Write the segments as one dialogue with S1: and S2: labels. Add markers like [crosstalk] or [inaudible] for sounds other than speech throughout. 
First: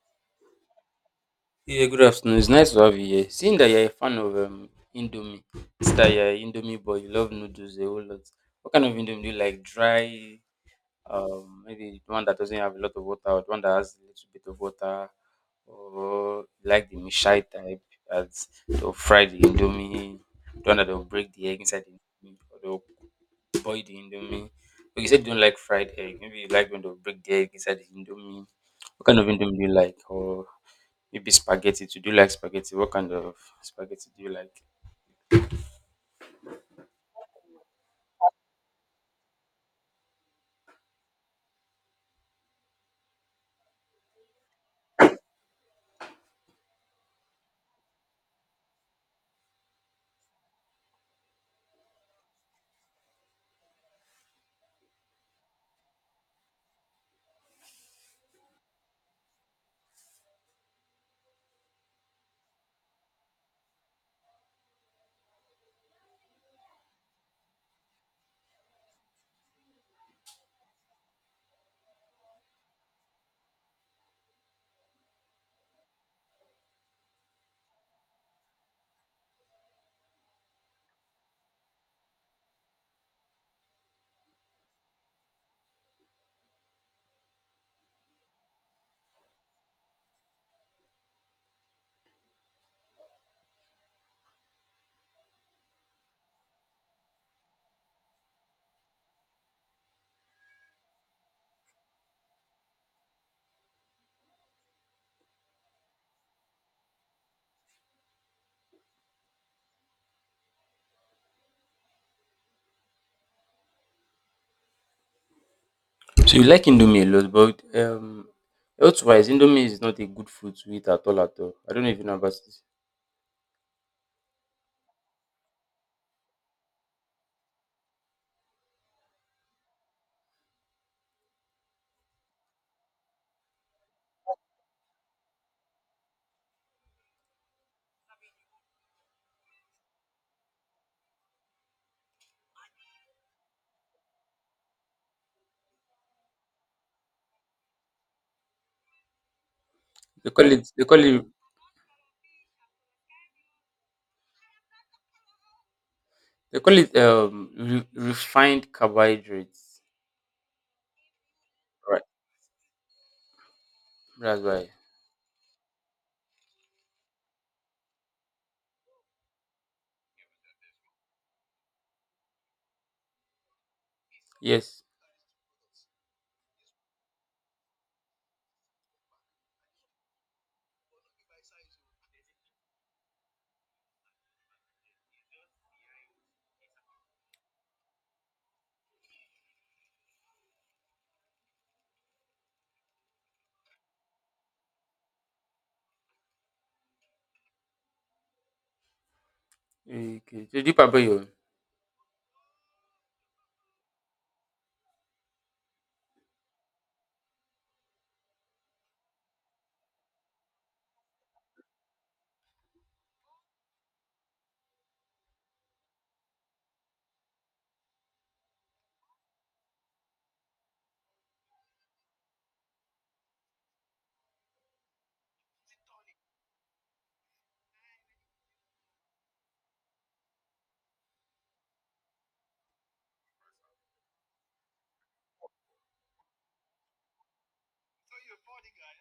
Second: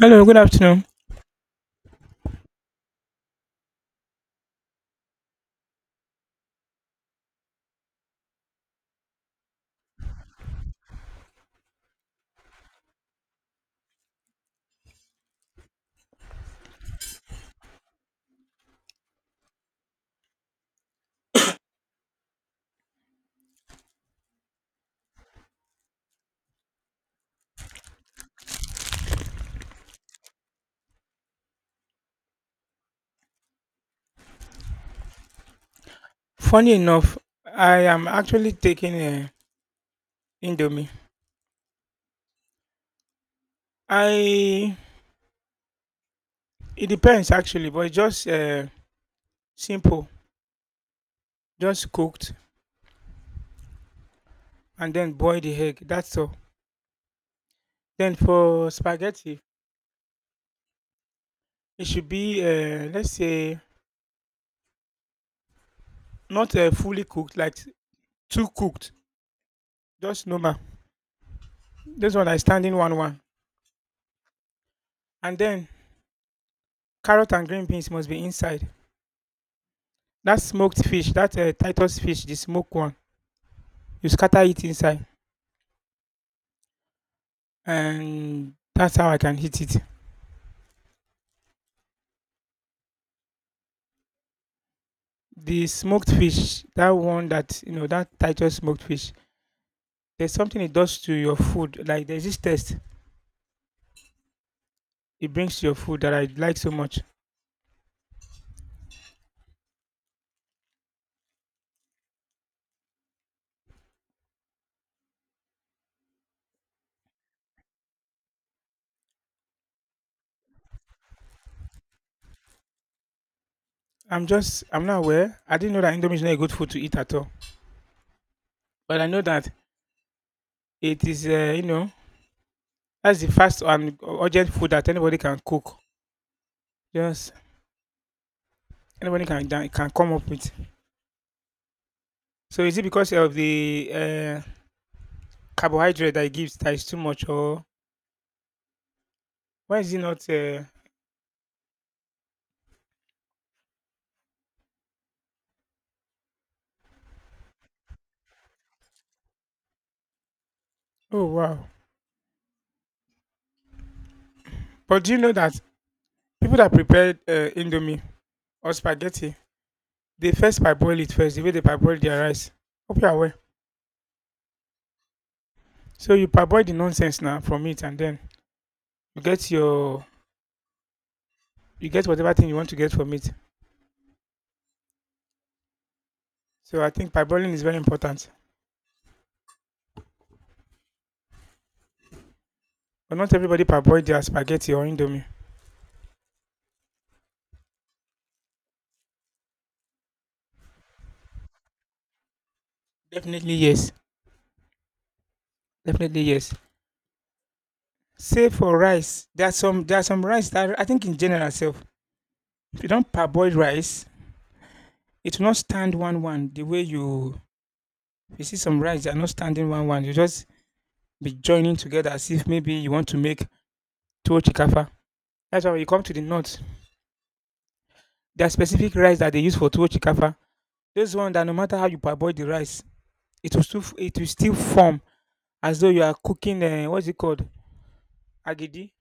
S1: Hello, good afternoon.
S2: Yeah, good afternoon. It's nice to have you here. Seeing that you're a fan of Indomie, it's that you're an Indomie boy, you love noodles a whole lot. What kind of Indomie do you like? Dry, maybe the one that doesn't have a lot of water, or the one that has a little bit of water, or you like the Mishai type as they'll fry the Indomie, the one that will break the egg inside the Indomie, or they'll boil the Indomie. But you said you don't like fried egg. Maybe you like when they'll break the egg inside the Indomie. What kind of Indomie do you like? Or maybe spaghetti. Do you like spaghetti? What kind of spaghetti do you like?
S1: Funny enough, I am actually taking Indomie. I It depends actually, but just simple, just cooked and then boil the egg. That's all. Then for spaghetti, it should be let's say not fully cooked, like too cooked, just normal. This one I stand in one one, and then carrot and green beans must be inside. That smoked fish, that Titus fish, the smoked one, you scatter it inside and that's how I can eat it. The smoked fish, that one that you know, that Titus smoked fish. There's something it does to your food. Like there's this taste it brings to your food that I like so much.
S2: So you like indomie a lot, but health wise, indomie is not a good food to eat at all. At all. I don't know if you know about it.
S1: I'm not aware. I didn't know that indomie is not a good food to eat at all. But I know that it is you know that's the fast and urgent food that anybody can cook. Just anybody can come up with. So is it because of the carbohydrate that it gives that is too much, or why is it not?
S2: They call it. They call it. They call it refined carbohydrates.
S1: Oh wow!
S2: Right. That's why.
S1: But do you know that people that prepare indomie or spaghetti, they first parboil it first, the way they parboil their rice. Hope you're aware.
S2: Yes.
S1: So you parboil the nonsense now from it, and then you get your you get whatever thing you want to get from it. So I think parboiling is very important. But not everybody parboil their spaghetti or indomie.
S2: Okay. So do you about your. Own?
S1: Definitely yes. Definitely yes. Save for rice. There's some rice that I think in general itself, if you don't parboil rice, it will not stand one one the way you see some rice they are not standing one one. You just be joining together as if maybe you want to make tuwo chikafa. That's why when you come to the north, there are specific rice that they use for tuwo chikafa. Those ones that no matter how you parboil the rice, it will still form as though you are cooking what's it called agidi.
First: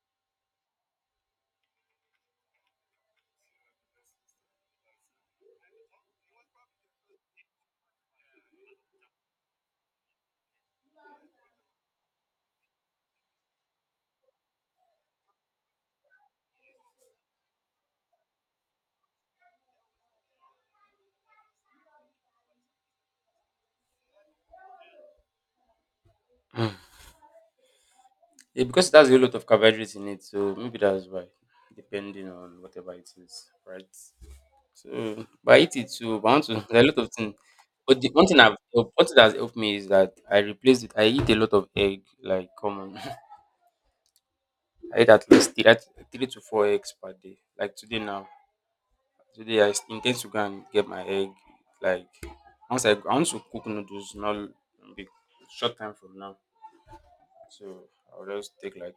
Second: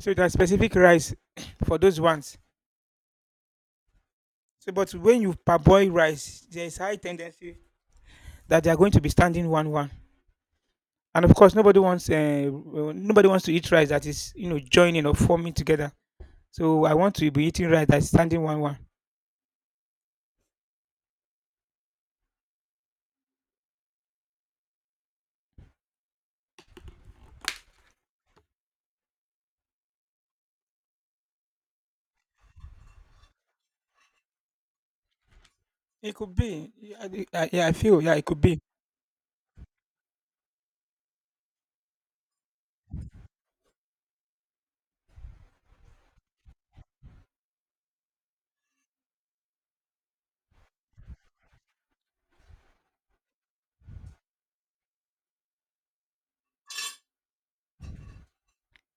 S1: So there are specific rice [coughs] [clears throat] for those ones. So but when you parboil rice, there is high tendency that they are going to be standing one one. And of course, nobody wants to eat rice that is you know joining or forming together. So I want to be eating rice that's standing one one.
S2: Hmm. [sniffs] Yeah, because it has a lot of carbohydrates in it, so maybe that's why. Depending on whatever it is, right? So, but I eat it
S1: It
S2: too. But I
S1: could
S2: want to [laughs]
S1: be.
S2: there are a
S1: Yeah,
S2: lot of things.
S1: I- yeah, I
S2: But
S1: feel.
S2: the
S1: Yeah, it
S2: one thing
S1: could
S2: I've
S1: be.
S2: help- one thing that's helped me is that I replace it. I eat a lot of egg, like common. [laughs] I eat at least three to four eggs per day. Like today now, today I intend to go and get my egg. Like once I want to cook noodles, not big short time from now. So I'll just take like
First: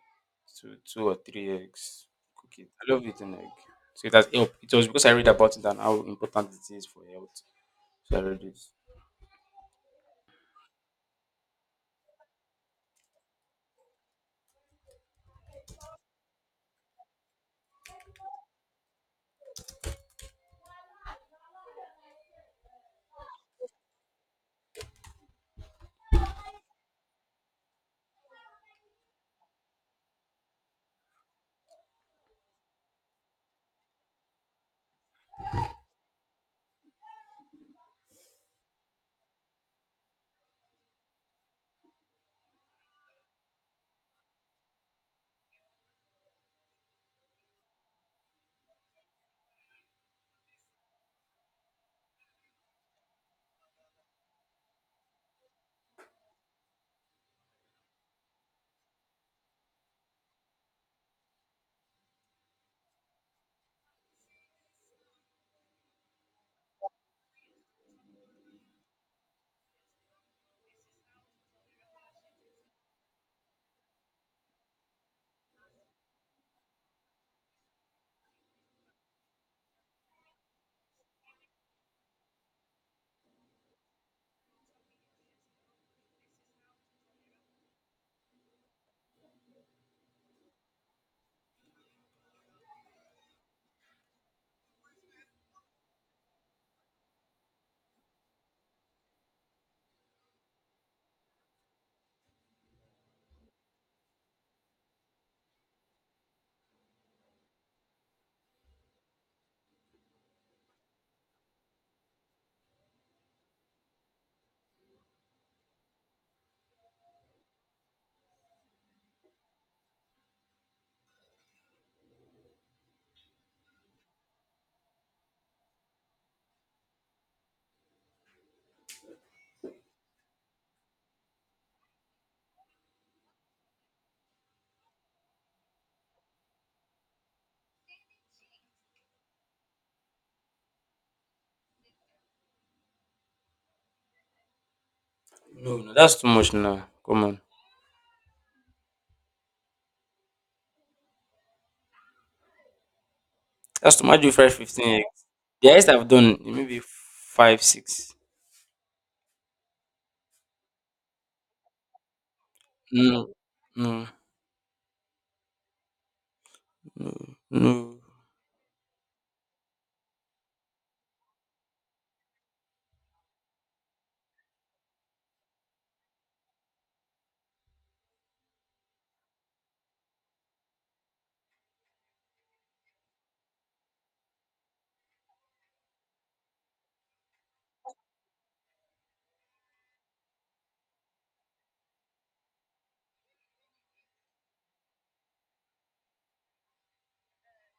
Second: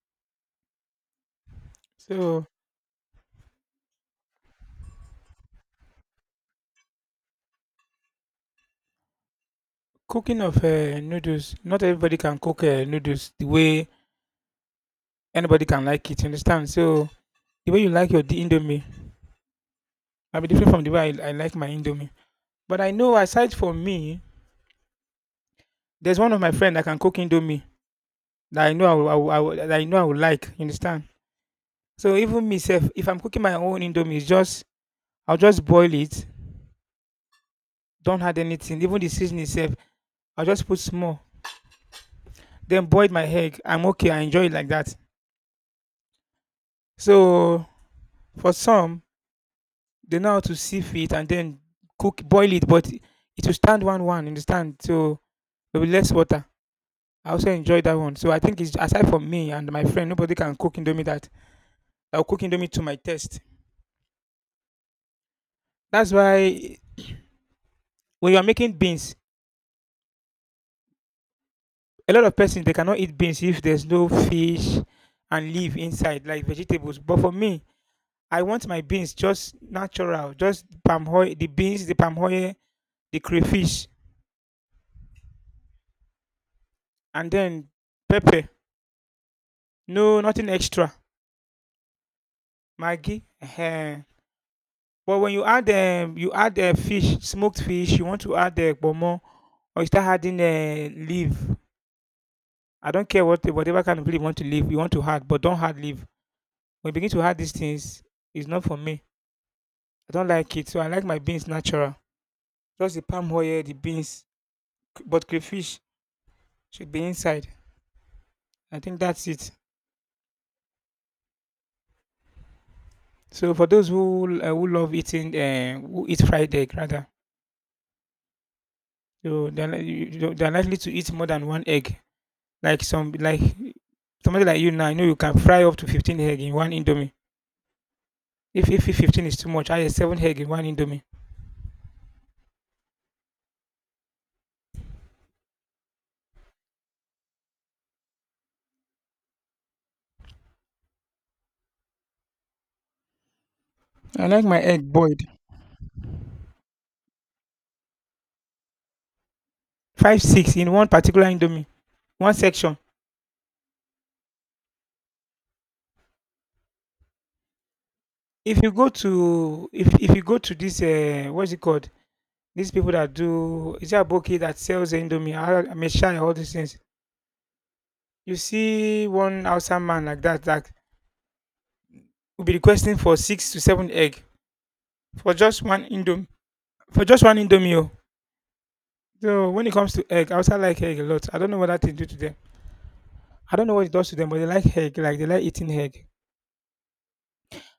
S2: two or three eggs.
S1: So,
S2: Cook it. I love eating egg. So it has helped. It was because I read about it and how important it is for health. So I read it.
S1: cooking of noodles, not everybody can cook noodles the way anybody can like it. You understand? So, the way you like indomie might be different from the way I like my indomie. But I know, aside from me, there's one of my friend that can cook indomie that I know that I know I will like. You understand? So even myself, if I'm cooking my own indomie, it's just I'll just boil it. Don't add anything. Even the seasoning itself, I'll just put small. Then boil my egg. I'm okay. I enjoy it like that. So for some, they know how to sieve it and then boil it, but it will stand one one. Understand? So there will be less water. I also enjoy that one. So I think it's aside from me and my friend, nobody can cook indomie that. I'll cook indomie to my taste. That's why when you are making beans, a lot of persons they cannot eat beans if there's no fish and leaf inside like vegetables. But for me, I want my beans just natural, just palm oil, the beans, the palm oil, the crayfish, and then pepper. No, nothing extra. Maggi. Ehen. But when you add fish, smoked fish, you want to add pomo, or you start adding leaf. I don't care what whatever kind of leaf you want to leave, you want to add, but don't add leaf. When you begin to add these things, it's not for me. I don't like it. So I like my beans natural. Just the palm oil, the beans, but crayfish should be inside. I think that's it. So for those who love eating, who eat fried egg rather, so they're, li- you- you- they're likely to eat more than one egg. Like somebody like you now, I know you can fry up to 15 egg in one indomie. If 15 is too much, I have seven egg in one indomie.
S2: No, no, that's too much now. Come on. That's too much.
S1: I
S2: You
S1: like
S2: fry
S1: my egg
S2: 15
S1: boiled.
S2: eggs. The highest I've done is maybe five, six.
S1: Five six in one particular indomie, one section.
S2: No, no, no, no.
S1: If you go to this what's it called? These people that do is there a bouquet that sells the indomie? I Meshai, all these things. You see one outside man like that that will be requesting for six to seven egg for just one indomie for just one indomie. Oh. So when it comes to egg, I also like egg a lot. I don't know what that thing do to them. I don't know what it does to them, but they like egg, like they like eating egg.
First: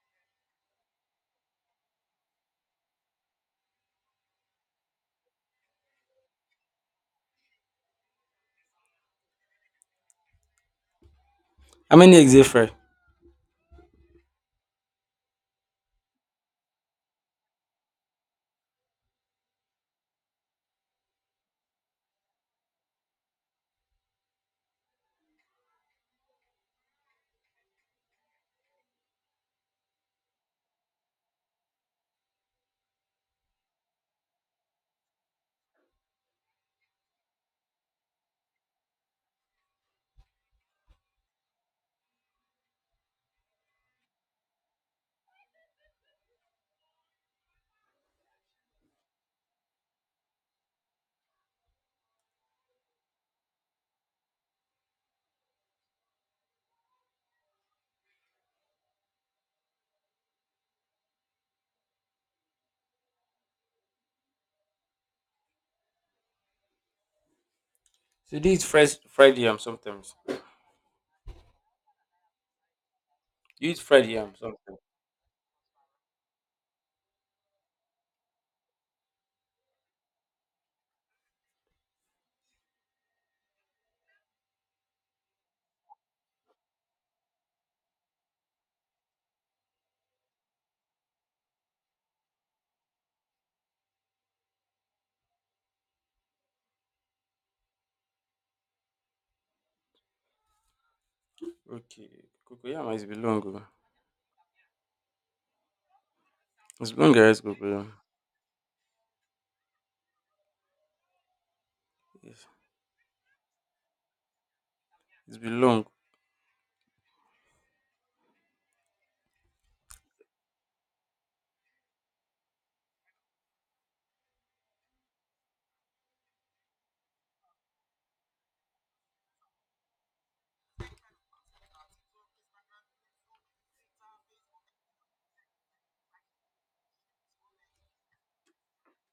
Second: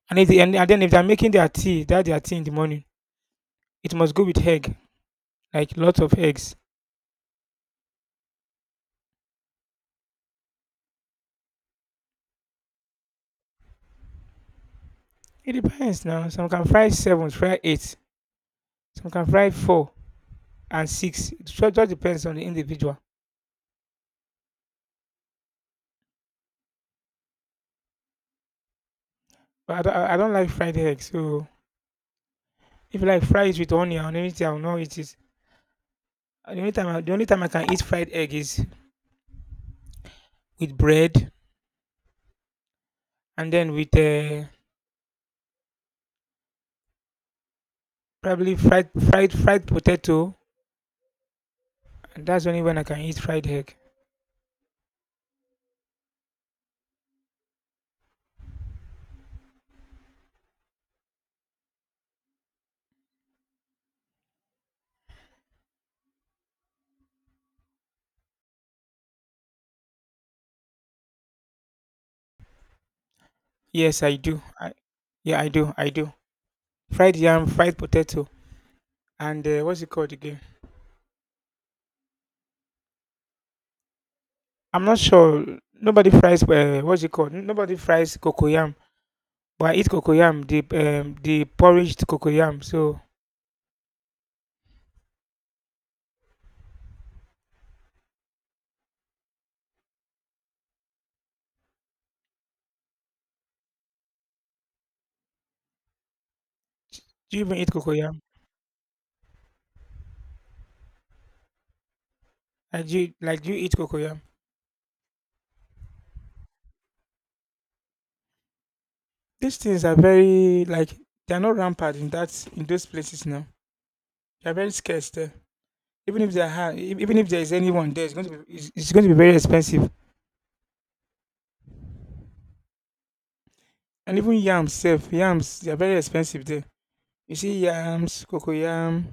S1: And if they, and then if they're making their tea, that their tea in the morning, it must go with egg, like lots of eggs.
S2: How many eggs they fry?
S1: It depends now. Some can fry seven, fry eight. Some can fry four and six. It just depends on the individual. But I don't like fried egg. So if you like fries with onion and anything, I'll know it is. The only time I can eat fried egg is with bread and then with probably fried potato, and that's only when I can eat fried egg.
S2: So they eat fresh fried yam sometimes. You eat
S1: Yes,
S2: fried
S1: I
S2: yam
S1: do. I
S2: sometimes.
S1: yeah, I do. I do. Fried yam, fried potato, and what's it called again? I'm not sure. Nobody fries. What's it called? Nobody fries cocoyam. But I eat cocoyam, the porridged cocoyam. So,
S2: Okay. Cocoyam is belong. Oh. It's belong
S1: do
S2: rice
S1: you even eat
S2: cocoyam.
S1: cocoyam?
S2: Yes.
S1: Like do you eat cocoyam?
S2: It's belong.
S1: These things are very like they are not rampant in that in those places now. They are very scarce there. Even if even if there is anyone there, it's going to be very expensive. And even yams, self yams, they are very expensive there. You see yams, cocoyam.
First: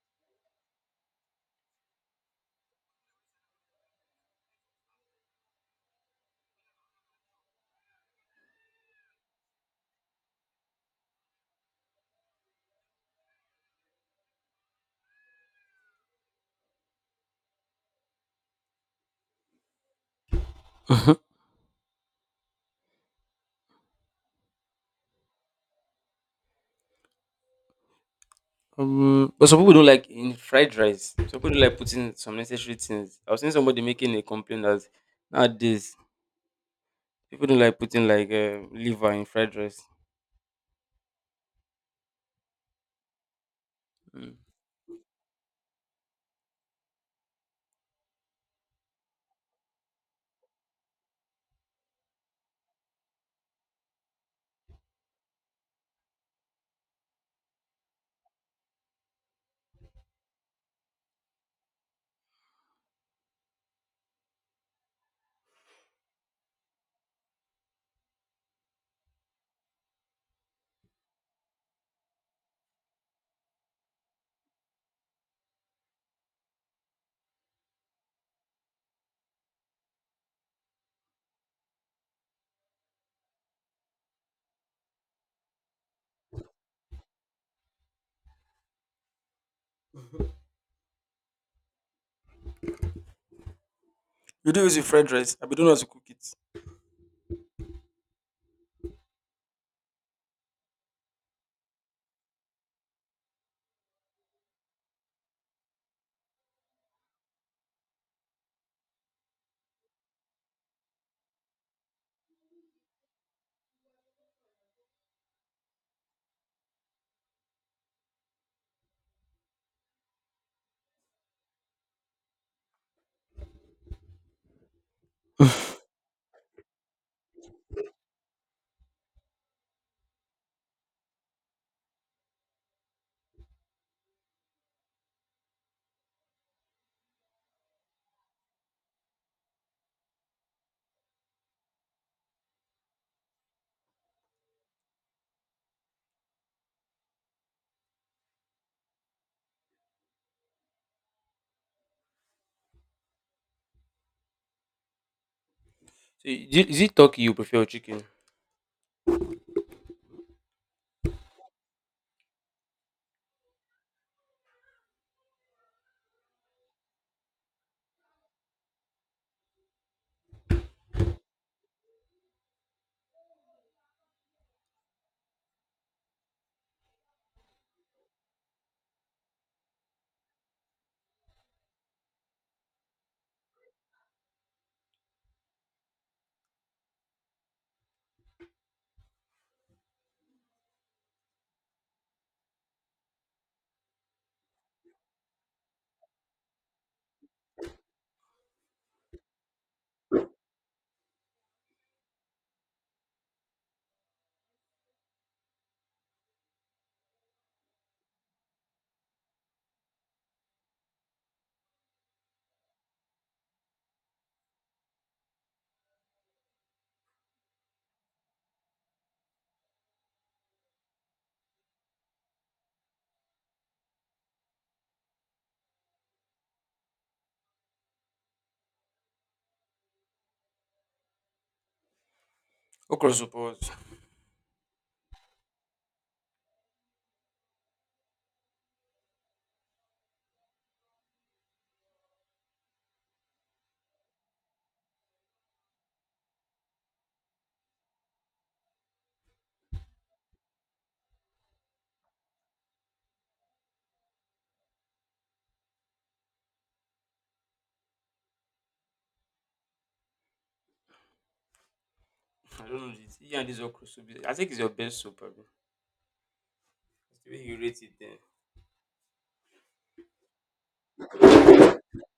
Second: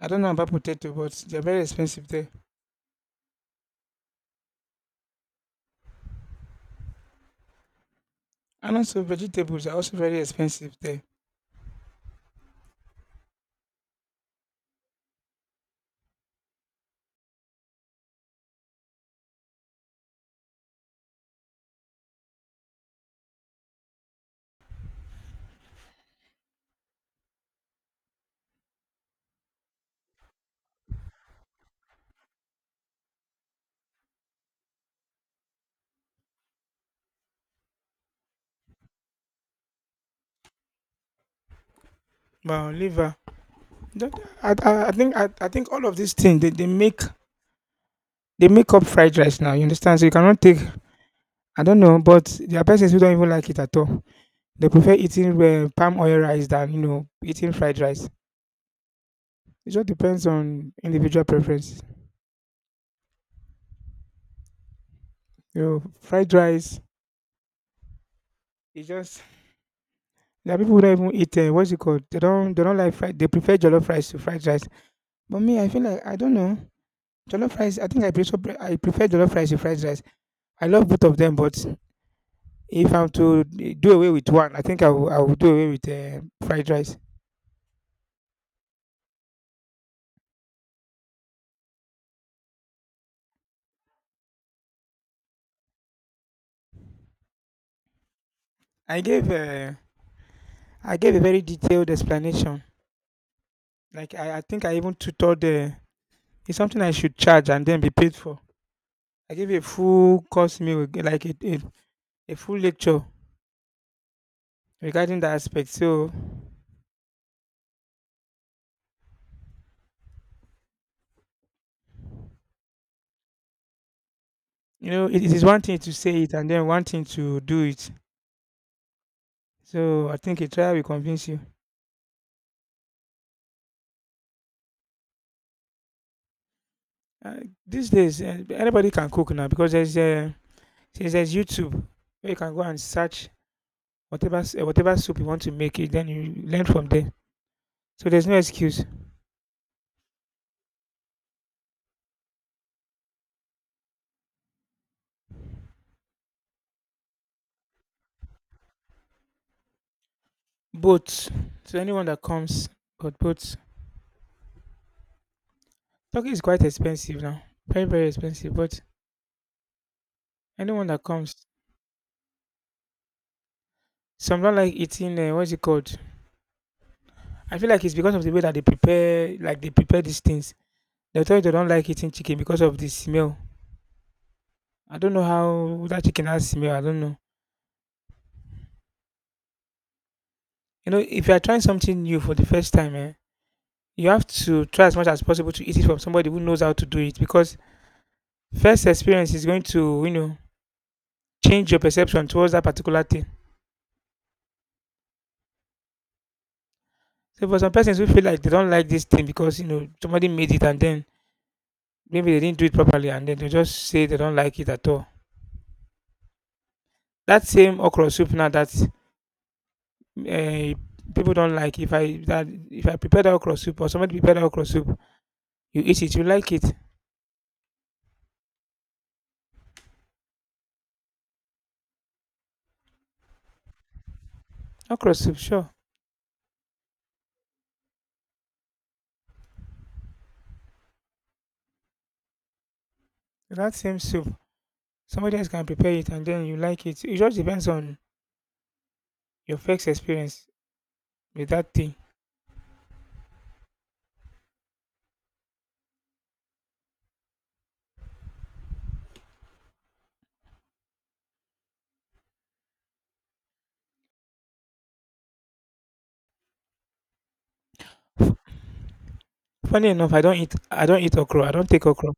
S1: I don't know about potato, but they are very expensive there. And also vegetables are also very expensive there.
S2: But some people don't like in fried rice. Some people don't like putting some necessary things. I was seeing somebody making a complaint that nowadays people don't like putting like liver in fried rice.
S1: But liver, Th-
S2: Hmm.
S1: I think I think all of these things they make up fried rice now. You understand? So you cannot take. I don't know, but there are persons who don't even like it at all. They prefer eating palm oil rice than you know eating fried rice. It just depends on individual preference. You know, fried rice. It just there are people who don't even eat. What's it called? They don't. They don't like fried. They prefer jollof rice to fried rice. But me, I feel like I don't know. Jollof rice. I think I prefer. I prefer jollof rice to fried rice. I love both of them, but if I'm to do away with one, I think I will. I will do away with fried rice.
S2: You do use your fried rice. I be don't know how to cook it.
S1: I gave. Uh, I gave a very detailed explanation. Like I think I even tutored. It's something I should charge and then be paid for. I gave a full course meal, like a full lecture regarding that aspect. So, you know, it is one thing
S2: [laughs]
S1: to say it and then one thing to do it. So, I think a trial will convince you. Uh, these days, anybody can cook now because there's since there's YouTube where you can go and search whatever soup you want to make it. Then you learn from there. So there's no excuse.
S2: So is it turkey you prefer or chicken?
S1: Boats to anyone that comes, but boats. Turkey is quite expensive now, very very expensive. But anyone that comes, some don't like eating. What's it called? I feel like it's because of the way that they prepare, like they prepare these things. They tell you they don't like eating chicken because of the smell. I don't know how that chicken has smell. I don't know. You know, if you are trying something new for the first time, eh, you have to try as much as possible to eat it from somebody who knows how to do it because first experience is going to, you know, change your perception towards that particular thing. So for some persons who feel like they don't like this thing because, you know, somebody made it and then maybe they didn't do it properly and then they just say they don't like it at all. That same okra soup now that eh, people don't like if I that if I prepare prepared okra soup or somebody prepared okra soup, you eat it, you like it.
S2: Okra soup. Or what?
S1: Okra soup, sure. That same soup, somebody else can prepare it and then you like it. It just depends on your first experience with that thing.
S2: I don't know this. You and this okra soup. I think it's your best soup, bro. The way you rate it, then
S1: Funny enough, I don't eat okra. I don't take okra.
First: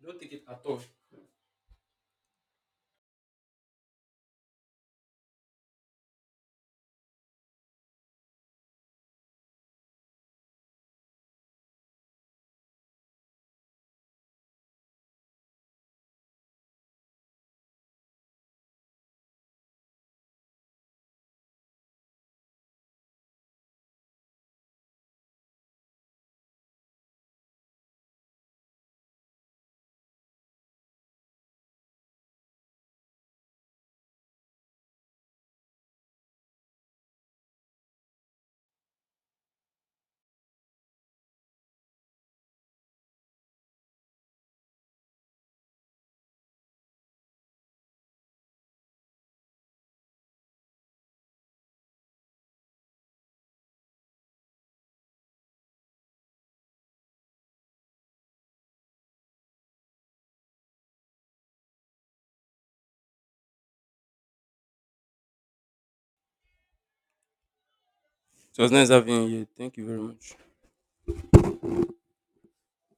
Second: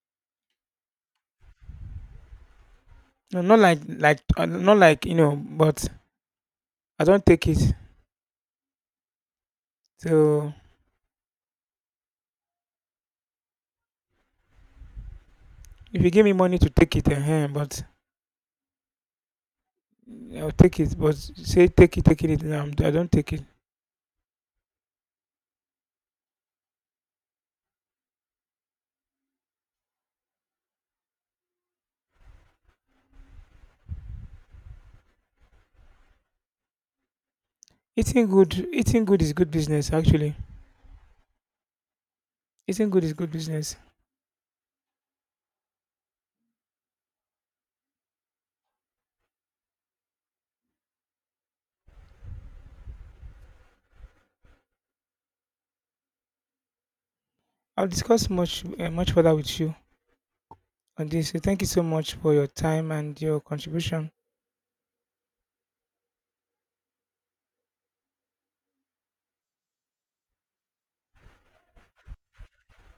S2: you don't take it at all.
S1: No, not like not like you know, but I don't take it. So if you give me money to take it, but I'll take it. But say take it, taking it. No, I don't take it. Eating good is good business. Actually, eating good is good business. I'll discuss much, much further with you on this. So thank you so much for your time and your contribution.
S2: So it was nice having you here. Thank you very much.